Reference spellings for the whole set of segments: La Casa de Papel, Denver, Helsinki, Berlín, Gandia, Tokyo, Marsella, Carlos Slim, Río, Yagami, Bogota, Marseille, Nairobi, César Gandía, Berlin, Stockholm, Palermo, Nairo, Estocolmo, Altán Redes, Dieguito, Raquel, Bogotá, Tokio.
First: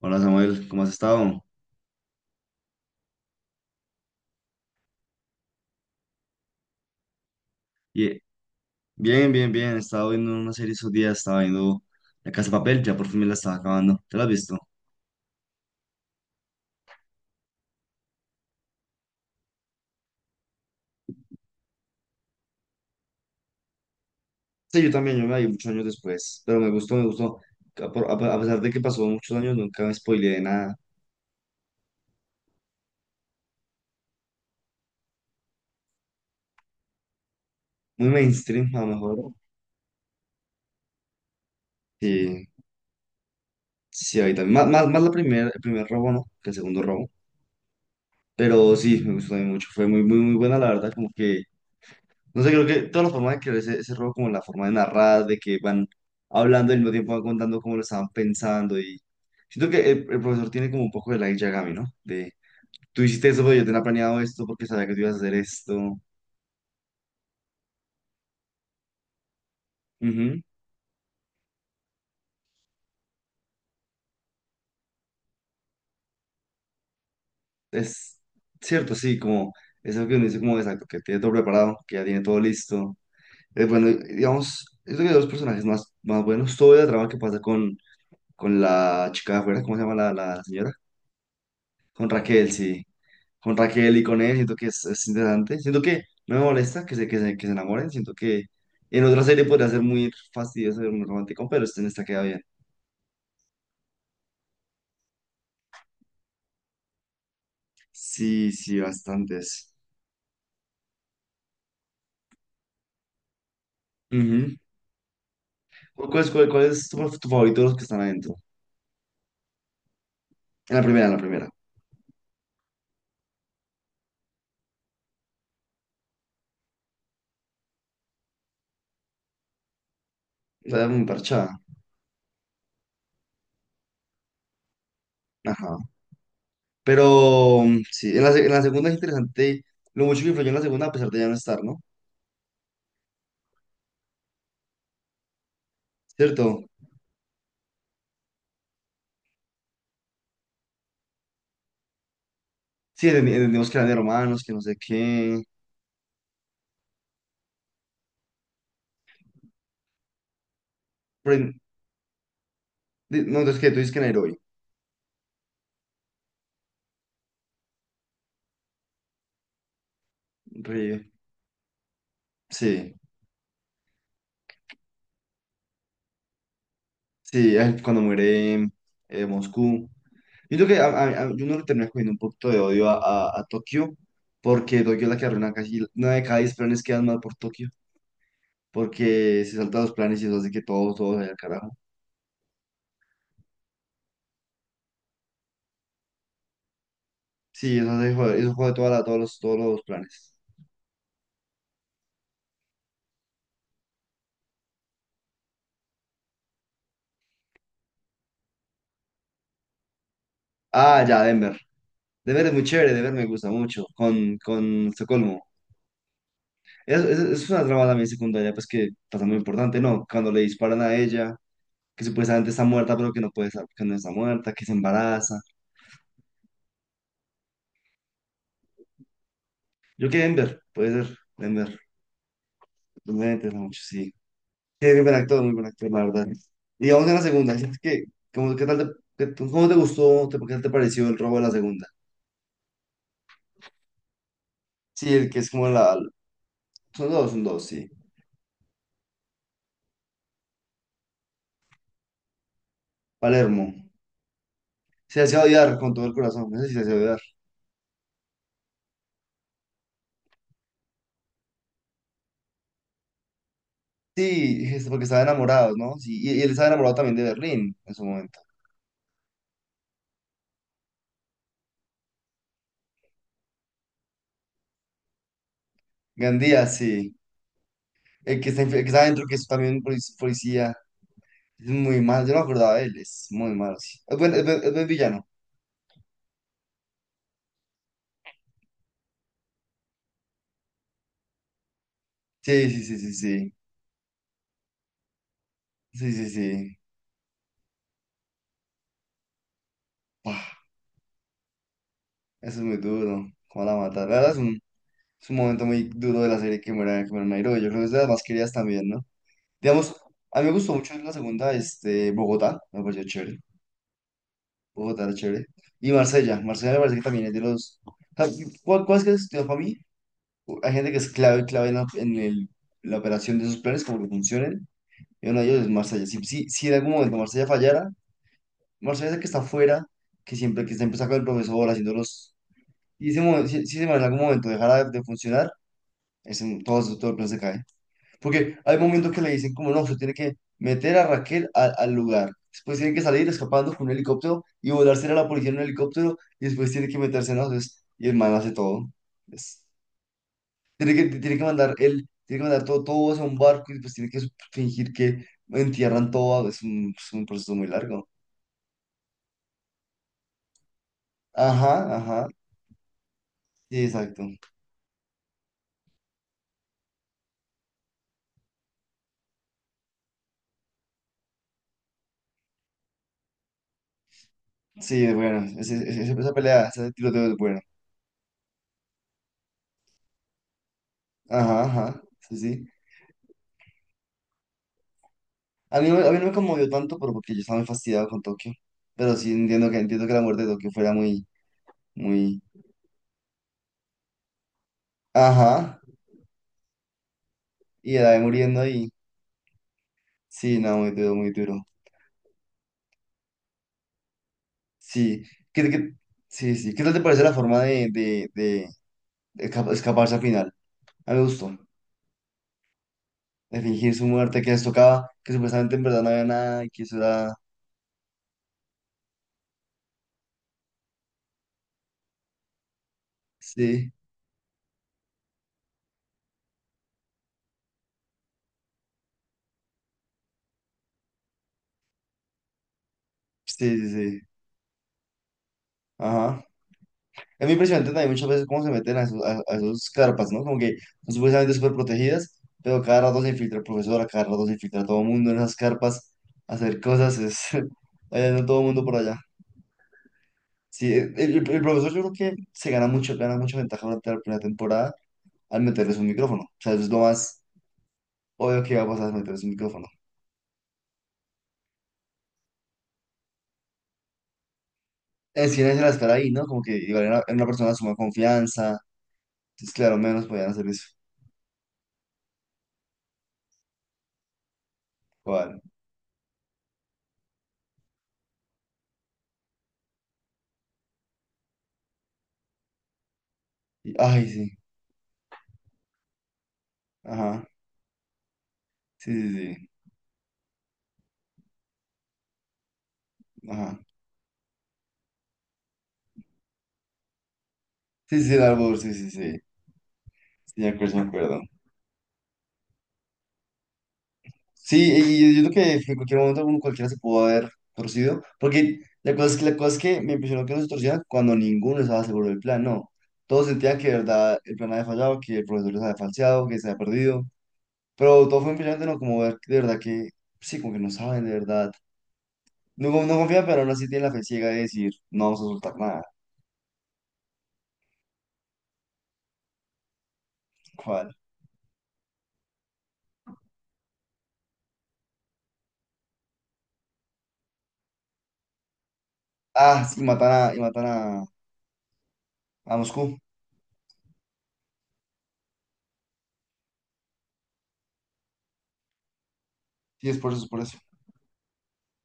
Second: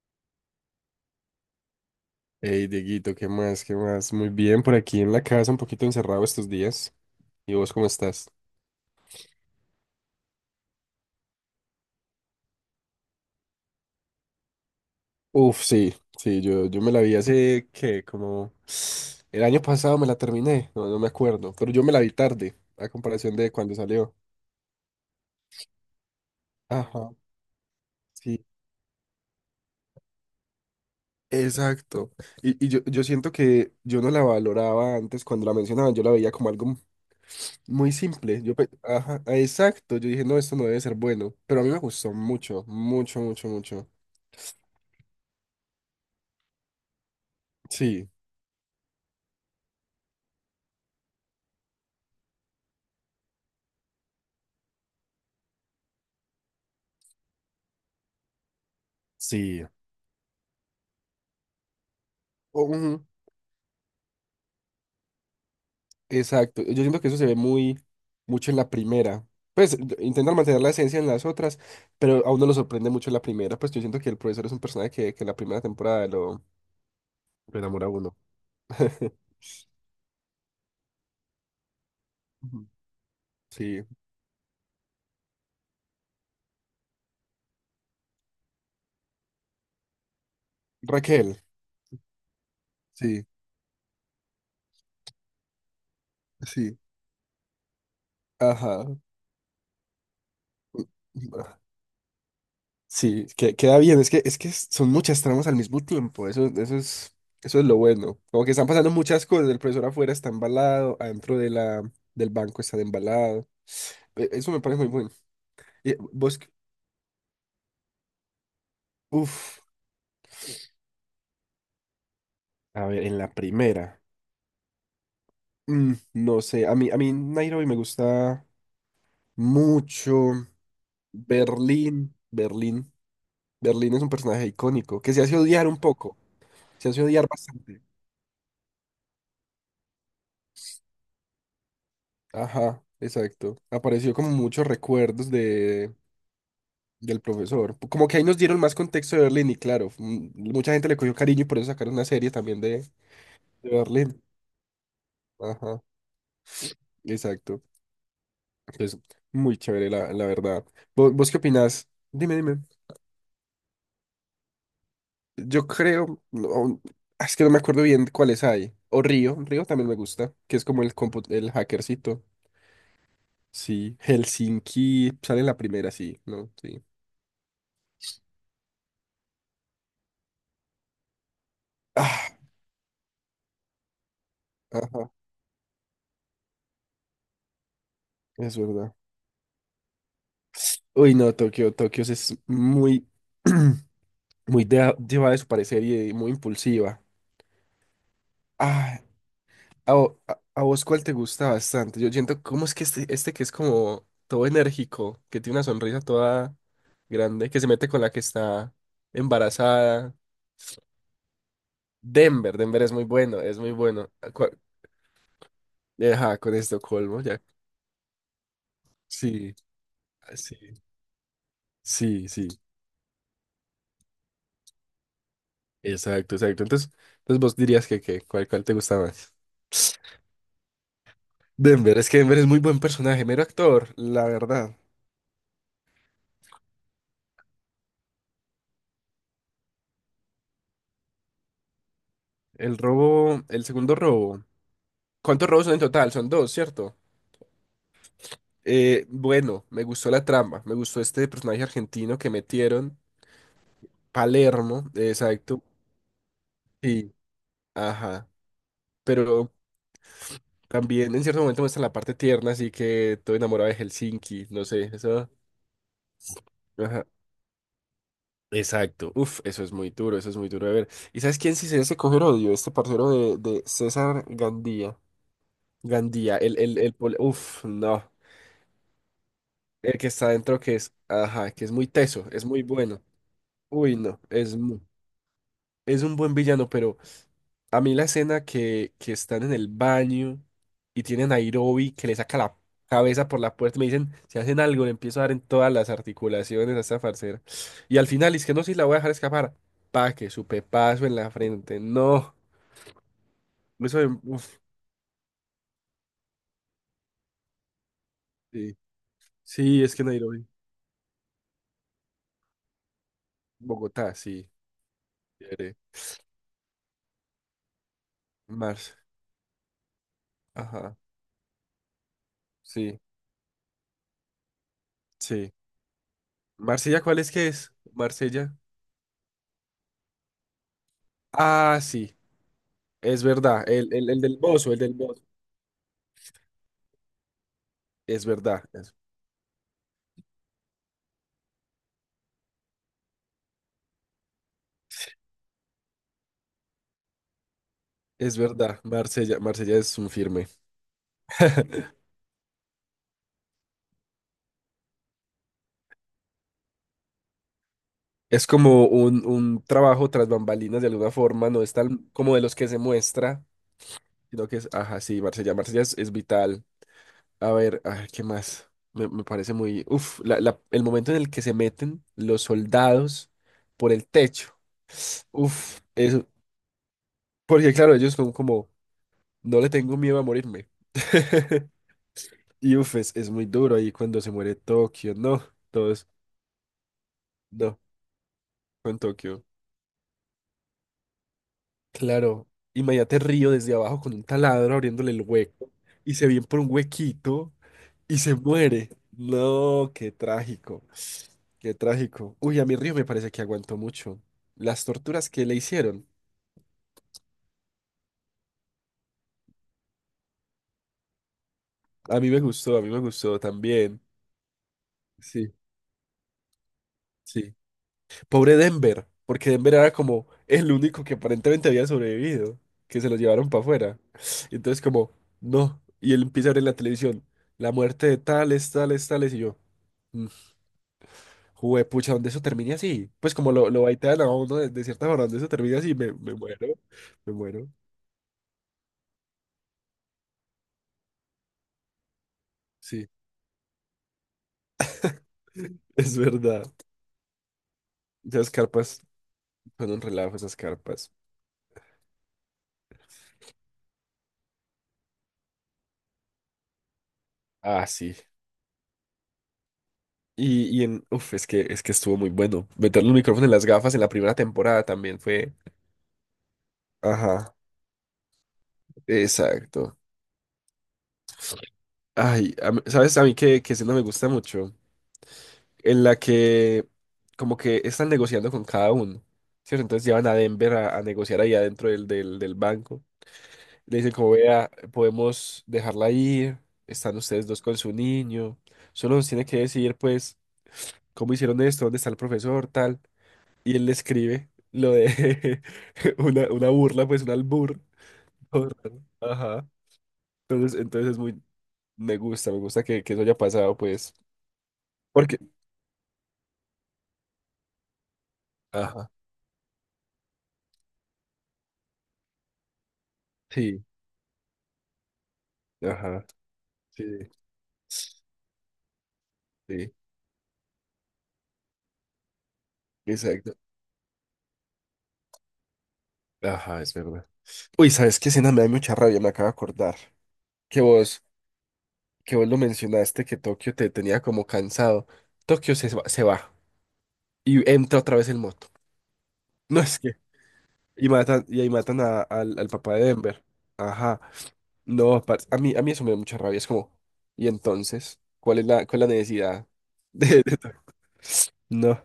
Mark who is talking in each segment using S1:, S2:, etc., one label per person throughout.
S1: Hola Samuel, ¿cómo has estado?
S2: Hey, Dieguito, ¿qué más? ¿Qué más? Muy bien, por aquí en la casa, un poquito encerrado estos días. ¿Y vos cómo
S1: Ye-
S2: estás?
S1: Bien, bien, bien. He estado viendo una serie esos días, estaba viendo La Casa de Papel, ya por fin me la estaba acabando. ¿Te la has visto?
S2: Uf, sí, sí, yo me la vi hace que como el año pasado me la terminé, no, no me acuerdo, pero yo me la vi tarde, a comparación de cuando salió.
S1: Sí, yo también, yo me la vi muchos años después, pero me gustó, me
S2: Ajá,
S1: gustó. A, por- a pe- a
S2: sí,
S1: pesar de que pasó muchos años, nunca me spoileé de nada.
S2: exacto. Y yo, yo siento que yo no la valoraba antes cuando la mencionaban, yo la veía como algo muy
S1: Muy
S2: simple. Yo,
S1: mainstream, a lo
S2: ajá,
S1: mejor.
S2: exacto, yo dije, no, esto no debe ser bueno, pero a mí me gustó
S1: Sí,
S2: mucho, mucho, mucho, mucho.
S1: sí, ahí también. Más el primer robo, ¿no? Que el segundo robo.
S2: Sí,
S1: Pero sí, me gustó también mucho. Fue muy, muy, muy buena, la verdad. Como que, no sé, creo que toda la forma de crear ese juego, como la forma de narrar, de que van hablando y al mismo tiempo van contando cómo lo estaban pensando. Y
S2: sí.
S1: siento que el profesor tiene como un poco de la Yagami, ¿no? De tú
S2: Ujú.
S1: hiciste eso, pero yo tenía planeado esto porque sabía que tú ibas a hacer esto.
S2: Exacto. Yo siento que eso se ve muy mucho en la primera. Pues intentan
S1: Ujú.
S2: mantener la esencia en las otras, pero a uno lo sorprende mucho en la primera. Pues yo siento que el profesor es un personaje que en la primera temporada lo enamora a uno.
S1: Es cierto, sí, como es algo que uno dice, como exacto, que tiene todo preparado, que ya tiene todo
S2: Ujú.
S1: listo.
S2: Sí.
S1: Bueno, digamos, es que hay dos personajes más, más buenos. Todo el drama que pasa con la chica de afuera, ¿cómo se llama la señora?
S2: Raquel.
S1: Con Raquel, sí.
S2: Sí,
S1: Con Raquel y con él, siento que es interesante. Siento que no me
S2: sí.
S1: molesta que se, que se, que se enamoren. Siento que
S2: Ajá.
S1: en otra serie podría ser muy fastidioso, muy romántico,
S2: ah,
S1: pero este en esta queda bien.
S2: Sí, queda bien. Es que son muchas tramas al mismo tiempo. Eso, eso es lo bueno. Como
S1: Sí,
S2: que están
S1: sí,
S2: pasando muchas cosas.
S1: bastantes.
S2: El profesor afuera está embalado, adentro de del banco está embalado. Eso
S1: Ujú.
S2: me parece muy bueno. ¿Y
S1: ¿Cuál, es,
S2: vos?
S1: cuál- cuál es tu, tu favorito de los que están adentro?
S2: Uf,
S1: En la primera, en la primera.
S2: a ver, en la primera. No sé, a mí Nairobi me gusta mucho.
S1: La muy parchada.
S2: Berlín, Berlín. Berlín es un personaje icónico que se hace odiar un
S1: Ajá.
S2: poco, se hace odiar
S1: Pero
S2: bastante.
S1: sí, en la segunda es interesante lo mucho que influyó en la segunda a pesar de ya no estar, ¿no?
S2: Ajá, exacto. Apareció como muchos recuerdos de,
S1: ¿Cierto?
S2: del profesor. Como que ahí nos dieron más contexto de Berlín y claro, mucha gente le cogió cariño y por eso sacaron una serie también
S1: Sí,
S2: de
S1: entendimos que eran de
S2: Berlín.
S1: romanos, que no sé qué.
S2: Ajá, exacto. Entonces, muy chévere, la verdad. ¿Vos, vos
S1: Pero
S2: qué
S1: en-
S2: opinás? Dime, dime.
S1: no, entonces que tú dices que en Heroi.
S2: Yo creo, no, es que no me acuerdo bien cuáles hay. O Río, Río también me gusta, que es como el
S1: Re-
S2: el hackercito.
S1: Sí,
S2: Sí, Helsinki sale en la primera, sí, ¿no? Sí.
S1: sí, ay, cuando muere Moscú. Yo creo que yo no le termina cogiendo un
S2: Ah,
S1: poquito de odio a Tokio, porque Tokio es
S2: ajá,
S1: la que arruina casi una de cada 10 planes quedan mal por Tokio,
S2: es verdad.
S1: porque se saltan los planes y eso hace que todos,
S2: Uy,
S1: todos vayan
S2: no,
S1: al
S2: Tokio,
S1: carajo.
S2: Tokio es muy, muy llevada de su parecer y muy impulsiva.
S1: Sí, eso hace, eso jode
S2: Ah,
S1: todos los planes.
S2: A vos cuál te gusta bastante. Yo siento, ¿cómo es que este que es como todo enérgico, que tiene una sonrisa toda grande, que se mete con la que está embarazada?
S1: Ah, ya, Denver. Denver es
S2: Denver,
S1: muy
S2: Denver es
S1: chévere,
S2: muy
S1: Denver me
S2: bueno,
S1: gusta
S2: es muy
S1: mucho,
S2: bueno.
S1: con Estocolmo.
S2: Ajá, con Estocolmo, ya.
S1: Es una trama también secundaria, pues que pasa muy
S2: Sí,
S1: importante, ¿no? Cuando
S2: ah,
S1: le
S2: sí,
S1: disparan a ella, que
S2: sí, sí.
S1: supuestamente está muerta, pero que no puede estar, que no está muerta, que se embaraza.
S2: Exacto, exacto. Entonces, entonces vos dirías que ¿cuál, cuál te gusta más?
S1: Yo que Denver, puede ser, Denver,
S2: Denver, es que Denver es muy buen personaje,
S1: me
S2: mero
S1: interesa mucho,
S2: actor,
S1: sí. Sí,
S2: la verdad.
S1: es muy buen actor, la verdad. Y vamos a la segunda, ¿sientes que, cómo, qué tal cómo te gustó, te, qué tal te pareció el robo de la segunda?
S2: El robo, el segundo robo.
S1: Sí, el que es
S2: ¿Cuántos robos
S1: como
S2: son en
S1: la,
S2: total? Son dos, ¿cierto?
S1: son dos, sí.
S2: Bueno, me gustó la trama, me gustó este personaje argentino que metieron,
S1: Palermo.
S2: Palermo,
S1: Se hacía
S2: exacto,
S1: odiar con todo el corazón, no sé si se hacía
S2: y,
S1: odiar.
S2: ajá, pero también en cierto momento muestran la parte tierna, así que todo enamorado de Helsinki,
S1: Sí,
S2: no sé,
S1: es porque estaba
S2: eso,
S1: enamorado, ¿no? Sí, y él estaba enamorado
S2: ajá,
S1: también de Berlín en su momento.
S2: exacto, uf, eso es muy duro, eso es muy duro de ver. ¿Y sabes quién sí se debe coger odio? Este parcero de César Gandía, Gandía, el,
S1: Gandía, sí.
S2: uf, no,
S1: El que está, el que está adentro, que es también un
S2: el que está adentro
S1: policía.
S2: que es, ajá, que
S1: Es
S2: es muy
S1: muy
S2: teso,
S1: malo. Yo no me
S2: es muy
S1: acordaba de él.
S2: bueno,
S1: Es muy malo,
S2: uy,
S1: sí.
S2: no, es,
S1: Es buen villano.
S2: es un buen villano, pero... A mí la escena que están en el baño y tienen a Nairobi que le saca la
S1: Sí, sí, sí, sí,
S2: cabeza por
S1: sí.
S2: la puerta y me dicen, si hacen algo, le empiezo a dar en todas las
S1: Sí, sí,
S2: articulaciones
S1: sí.
S2: a esta farcera. Y al final, es que no, si la voy a dejar escapar. Pa, que su
S1: Buah,
S2: pepazo en la frente. No.
S1: eso es muy duro. ¿Cómo la mata? La verdad
S2: Uf,
S1: es un momento muy duro de la serie que muera Nairo. Yo creo que es de las más queridas
S2: sí.
S1: también, ¿no?
S2: Sí, es
S1: Digamos,
S2: que
S1: a mí
S2: Nairobi.
S1: me gustó mucho la segunda, este, Bogotá. Me pareció chévere.
S2: Bogotá, sí.
S1: Bogotá era chévere.
S2: Chévere.
S1: Y Marsella. Marsella me parece que también es de los... O sea, ¿cuál,
S2: Mars.
S1: cuál es que estudió para mí? Hay gente
S2: Ajá.
S1: que es clave, clave en la, la
S2: Sí,
S1: operación de sus planes, como que funcionen. Y uno de
S2: sí.
S1: ellos es Marsella. Si en algún
S2: Marsella,
S1: momento
S2: ¿cuál es
S1: Marsella
S2: que es?
S1: fallara,
S2: Marsella.
S1: Marsella es el que está afuera, que siempre que está empezando con el profesor,
S2: Ah,
S1: haciendo
S2: sí.
S1: los... Y
S2: Es
S1: si,
S2: verdad.
S1: si ese
S2: El,
S1: man en algún
S2: el del
S1: momento
S2: Bozo, el
S1: dejara
S2: del
S1: de
S2: Bozo.
S1: funcionar, todo el plan se cae.
S2: Es
S1: Porque
S2: verdad.
S1: hay momentos que le dicen como, no, usted tiene que meter a Raquel al al lugar. Después tiene que salir escapando con un helicóptero y volarse a la policía en un helicóptero y después tiene que meterse en las... Y el man
S2: Es
S1: hace
S2: verdad,
S1: todo.
S2: Marsella, Marsella es un firme.
S1: Tiene que mandar todo, todo eso a un barco y pues tiene que fingir que entierran todo. Es un proceso muy largo.
S2: Es como un trabajo tras bambalinas de alguna forma, no es
S1: Ajá,
S2: tan
S1: ajá.
S2: como de los que se muestra,
S1: Sí, exacto.
S2: sino que es, ajá, sí, Marsella, Marsella es vital. A ver, ay, ¿qué más? Me parece muy, uf, el momento en el que se meten los soldados por el techo.
S1: Sí, bueno,
S2: Uf, eso,
S1: esa pelea, ese tiroteo es bueno.
S2: porque claro, ellos son como, no le tengo miedo a morirme.
S1: Ajá, ajá. Sí, sí.
S2: Y uf, es muy duro ahí cuando se muere Tokio, no, todos,
S1: A mí no me conmovió tanto, pero porque yo estaba muy
S2: no,
S1: fastidiado con Tokio.
S2: con
S1: Pero sí
S2: Tokio.
S1: entiendo que la muerte de Tokio fuera muy, muy.
S2: Claro, imagínate Río desde abajo con un taladro abriéndole el hueco
S1: Ajá.
S2: y se viene por un huequito
S1: Y la
S2: y
S1: de
S2: se
S1: muriendo ahí.
S2: muere. No, qué
S1: Sí, no,
S2: trágico,
S1: muy duro, muy duro.
S2: qué trágico. Uy, a mí Río me parece que aguantó mucho. Las
S1: Sí.
S2: torturas que le
S1: ¿Qué, qué-
S2: hicieron,
S1: sí, sí. ¿Qué tal te parece la forma de escaparse al final? A mí me gustó.
S2: a mí me gustó, a mí me gustó
S1: De fingir
S2: también.
S1: su muerte, que les tocaba, que
S2: Sí,
S1: supuestamente en verdad no había nada y que eso era.
S2: sí. Pobre Denver, porque Denver era como el único que aparentemente había sobrevivido, que se lo llevaron para
S1: Sí,
S2: afuera. Y entonces como, no, y él empieza a ver en la televisión la muerte de tales, tales, tales y yo. Juepucha, ¿dónde eso termine así? Pues como
S1: sí,
S2: lo
S1: sí,
S2: baitean
S1: sí.
S2: a uno de cierta forma, ¿dónde eso termine así? Me
S1: Ajá.
S2: muero, me
S1: Es muy
S2: muero.
S1: impresionante también muchas veces cómo se meten a, a esos carpas, ¿no? Como que son supuestamente súper protegidas, pero cada
S2: Sí,
S1: rato se infiltra el profesor, cada rato se infiltra todo el mundo en esas carpas
S2: es
S1: a
S2: verdad.
S1: hacer cosas. Es, allá anda
S2: Esas
S1: todo el mundo por
S2: carpas
S1: allá.
S2: son un relajo, esas
S1: Sí,
S2: carpas.
S1: el profesor yo creo que se gana mucho, gana mucha ventaja durante la primera temporada al meterles un micrófono. O sea, eso es lo más
S2: Ah, sí.
S1: obvio que va a pasar, meterles un micrófono.
S2: Y en, uf, es que estuvo muy bueno. Meter los micrófonos en las gafas en la primera temporada también fue.
S1: Es que era estar ahí, ¿no? Como que igual era, era una
S2: Ajá,
S1: persona de suma confianza. Entonces,
S2: exacto.
S1: claro, menos podían hacer eso.
S2: Ay, ¿sabes a mí que sí no me gusta mucho?
S1: Igual.
S2: En la que como que están negociando con cada uno, ¿cierto? Entonces llevan a Denver a negociar ahí adentro del, del banco. Le dicen
S1: Ay,
S2: como
S1: sí.
S2: vea, podemos dejarla ir, están
S1: Ajá.
S2: ustedes dos con su niño,
S1: Sí,
S2: solo nos tiene
S1: sí,
S2: que
S1: sí.
S2: decir pues cómo hicieron esto, dónde está el profesor, tal. Y
S1: Ajá.
S2: él le escribe lo de una burla, pues un albur.
S1: Sí, sí, sí, el
S2: Todo
S1: árbol, sí,
S2: raro.
S1: sí, sí.
S2: Ajá.
S1: Sí, me
S2: Entonces,
S1: acuerdo, sí me
S2: entonces es
S1: acuerdo.
S2: muy, me gusta que eso haya pasado, pues.
S1: Sí,
S2: Porque,
S1: yo creo que en cualquier momento uno cualquiera se pudo haber torcido. Porque
S2: ajá,
S1: la cosa es que me impresionó que no se torcieran cuando ninguno estaba seguro del plan, no. Todos sentían
S2: sí,
S1: que de verdad el plan había fallado, que el profesor les había
S2: ajá,
S1: falseado, que se había
S2: sí,
S1: perdido. Pero todo fue impresionante, ¿no? Como ver de verdad
S2: sí,
S1: que, sí, como que no saben de verdad. No confía,
S2: exacto.
S1: pero aún así tiene la fe ciega de decir, no vamos a soltar nada.
S2: Ajá, es verdad. Uy, ¿sabes qué escena me da mucha rabia? Me acabo de acordar. Que
S1: ¿Cuál?
S2: vos... que vos lo mencionaste, que Tokio te tenía como cansado. Tokio se va y entra otra vez en moto. No
S1: Ah,
S2: es
S1: sí,
S2: que.
S1: matan
S2: Y matan, y ahí matan al, al
S1: a
S2: papá de
S1: Moscú.
S2: Denver. Ajá. No, parce, a mí eso me da mucha rabia. Es como, ¿y entonces? Cuál es la necesidad
S1: Sí, es por eso,
S2: de,
S1: es por eso.
S2: No,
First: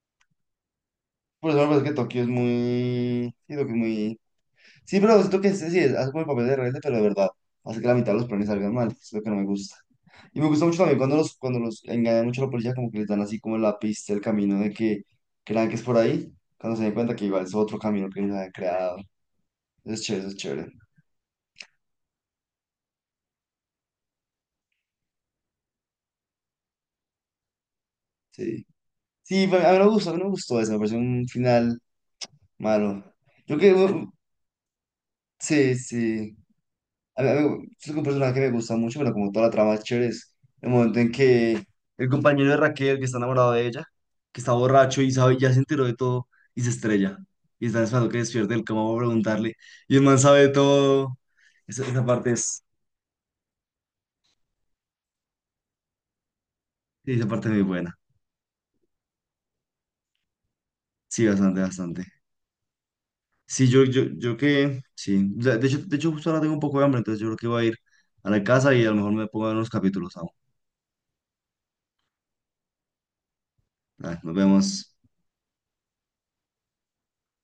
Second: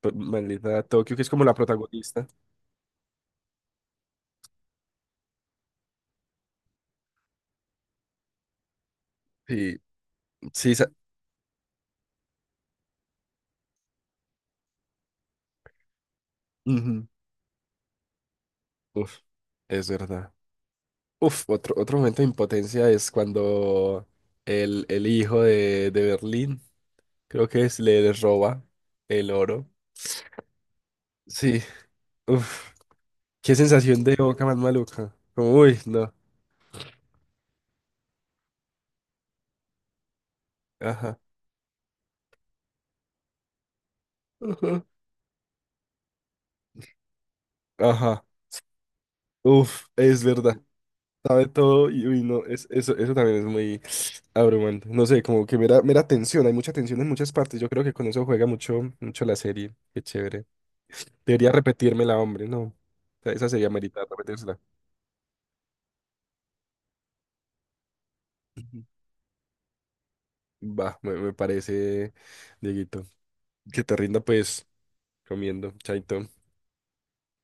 S2: pues, maldita Tokio, que es como
S1: Por
S2: la
S1: eso me parece que Tokio
S2: protagonista.
S1: es muy... Sí, Tokio es muy... Sí, pero siento que sí, sí, hace como el papel de rebelde, pero de verdad. Hace que la mitad de los planes salgan mal. Es lo que no me gusta.
S2: Sí,
S1: Y me gusta
S2: sí,
S1: mucho
S2: esa-
S1: también cuando cuando los engañan mucho a la policía, como que les dan así como la pista, el camino de que crean que es por ahí, cuando se den
S2: ujú.
S1: cuenta que igual es otro camino que ellos han creado.
S2: Uf, es
S1: Eso es chévere,
S2: verdad.
S1: eso es chévere.
S2: Uf, otro, otro momento de impotencia es cuando el hijo de Berlín. Creo que es, le les roba
S1: Sí.
S2: el
S1: Sí, a mí
S2: oro.
S1: me gustó, a mí me gustó eso, me pareció un
S2: Sí.
S1: final
S2: Uf.
S1: malo.
S2: Qué
S1: Yo que,
S2: sensación
S1: bueno,
S2: de boca más maluca. Como,
S1: sí,
S2: uy, no.
S1: sí. Es un personaje que me gusta mucho, pero como toda la trama es chévere, es el momento en
S2: Ajá.
S1: que el compañero de Raquel, que está enamorado de ella, que está
S2: Ajá.
S1: borracho y sabe, ya se enteró de todo y se estrella. Y está esperando que
S2: Ajá.
S1: despierte el cama para preguntarle.
S2: Uf,
S1: Y el man
S2: es
S1: sabe de
S2: verdad.
S1: todo.
S2: Sabe todo
S1: Esa
S2: y uy,
S1: parte
S2: no,
S1: es,
S2: es, eso también es muy abrumante. No sé, como que mera, mera tensión, hay mucha tensión en
S1: sí, esa
S2: muchas
S1: parte es
S2: partes.
S1: muy
S2: Yo creo que
S1: buena.
S2: con eso juega mucho, mucho la serie. Qué chévere.
S1: Sí,
S2: Debería
S1: bastante, bastante.
S2: repetírmela, hombre, no. O sea, esa
S1: Sí,
S2: sería meritar
S1: yo
S2: repetírsela.
S1: que, sí. O sea, de hecho, de hecho, justo ahora tengo un poco de hambre, entonces yo creo que voy a ir a la casa y
S2: Ujú.
S1: a lo mejor me pongo a ver unos capítulos aún.
S2: Va, me parece, Dieguito. Que te
S1: Dale,
S2: rinda
S1: nos
S2: pues
S1: vemos.
S2: comiendo, chaito.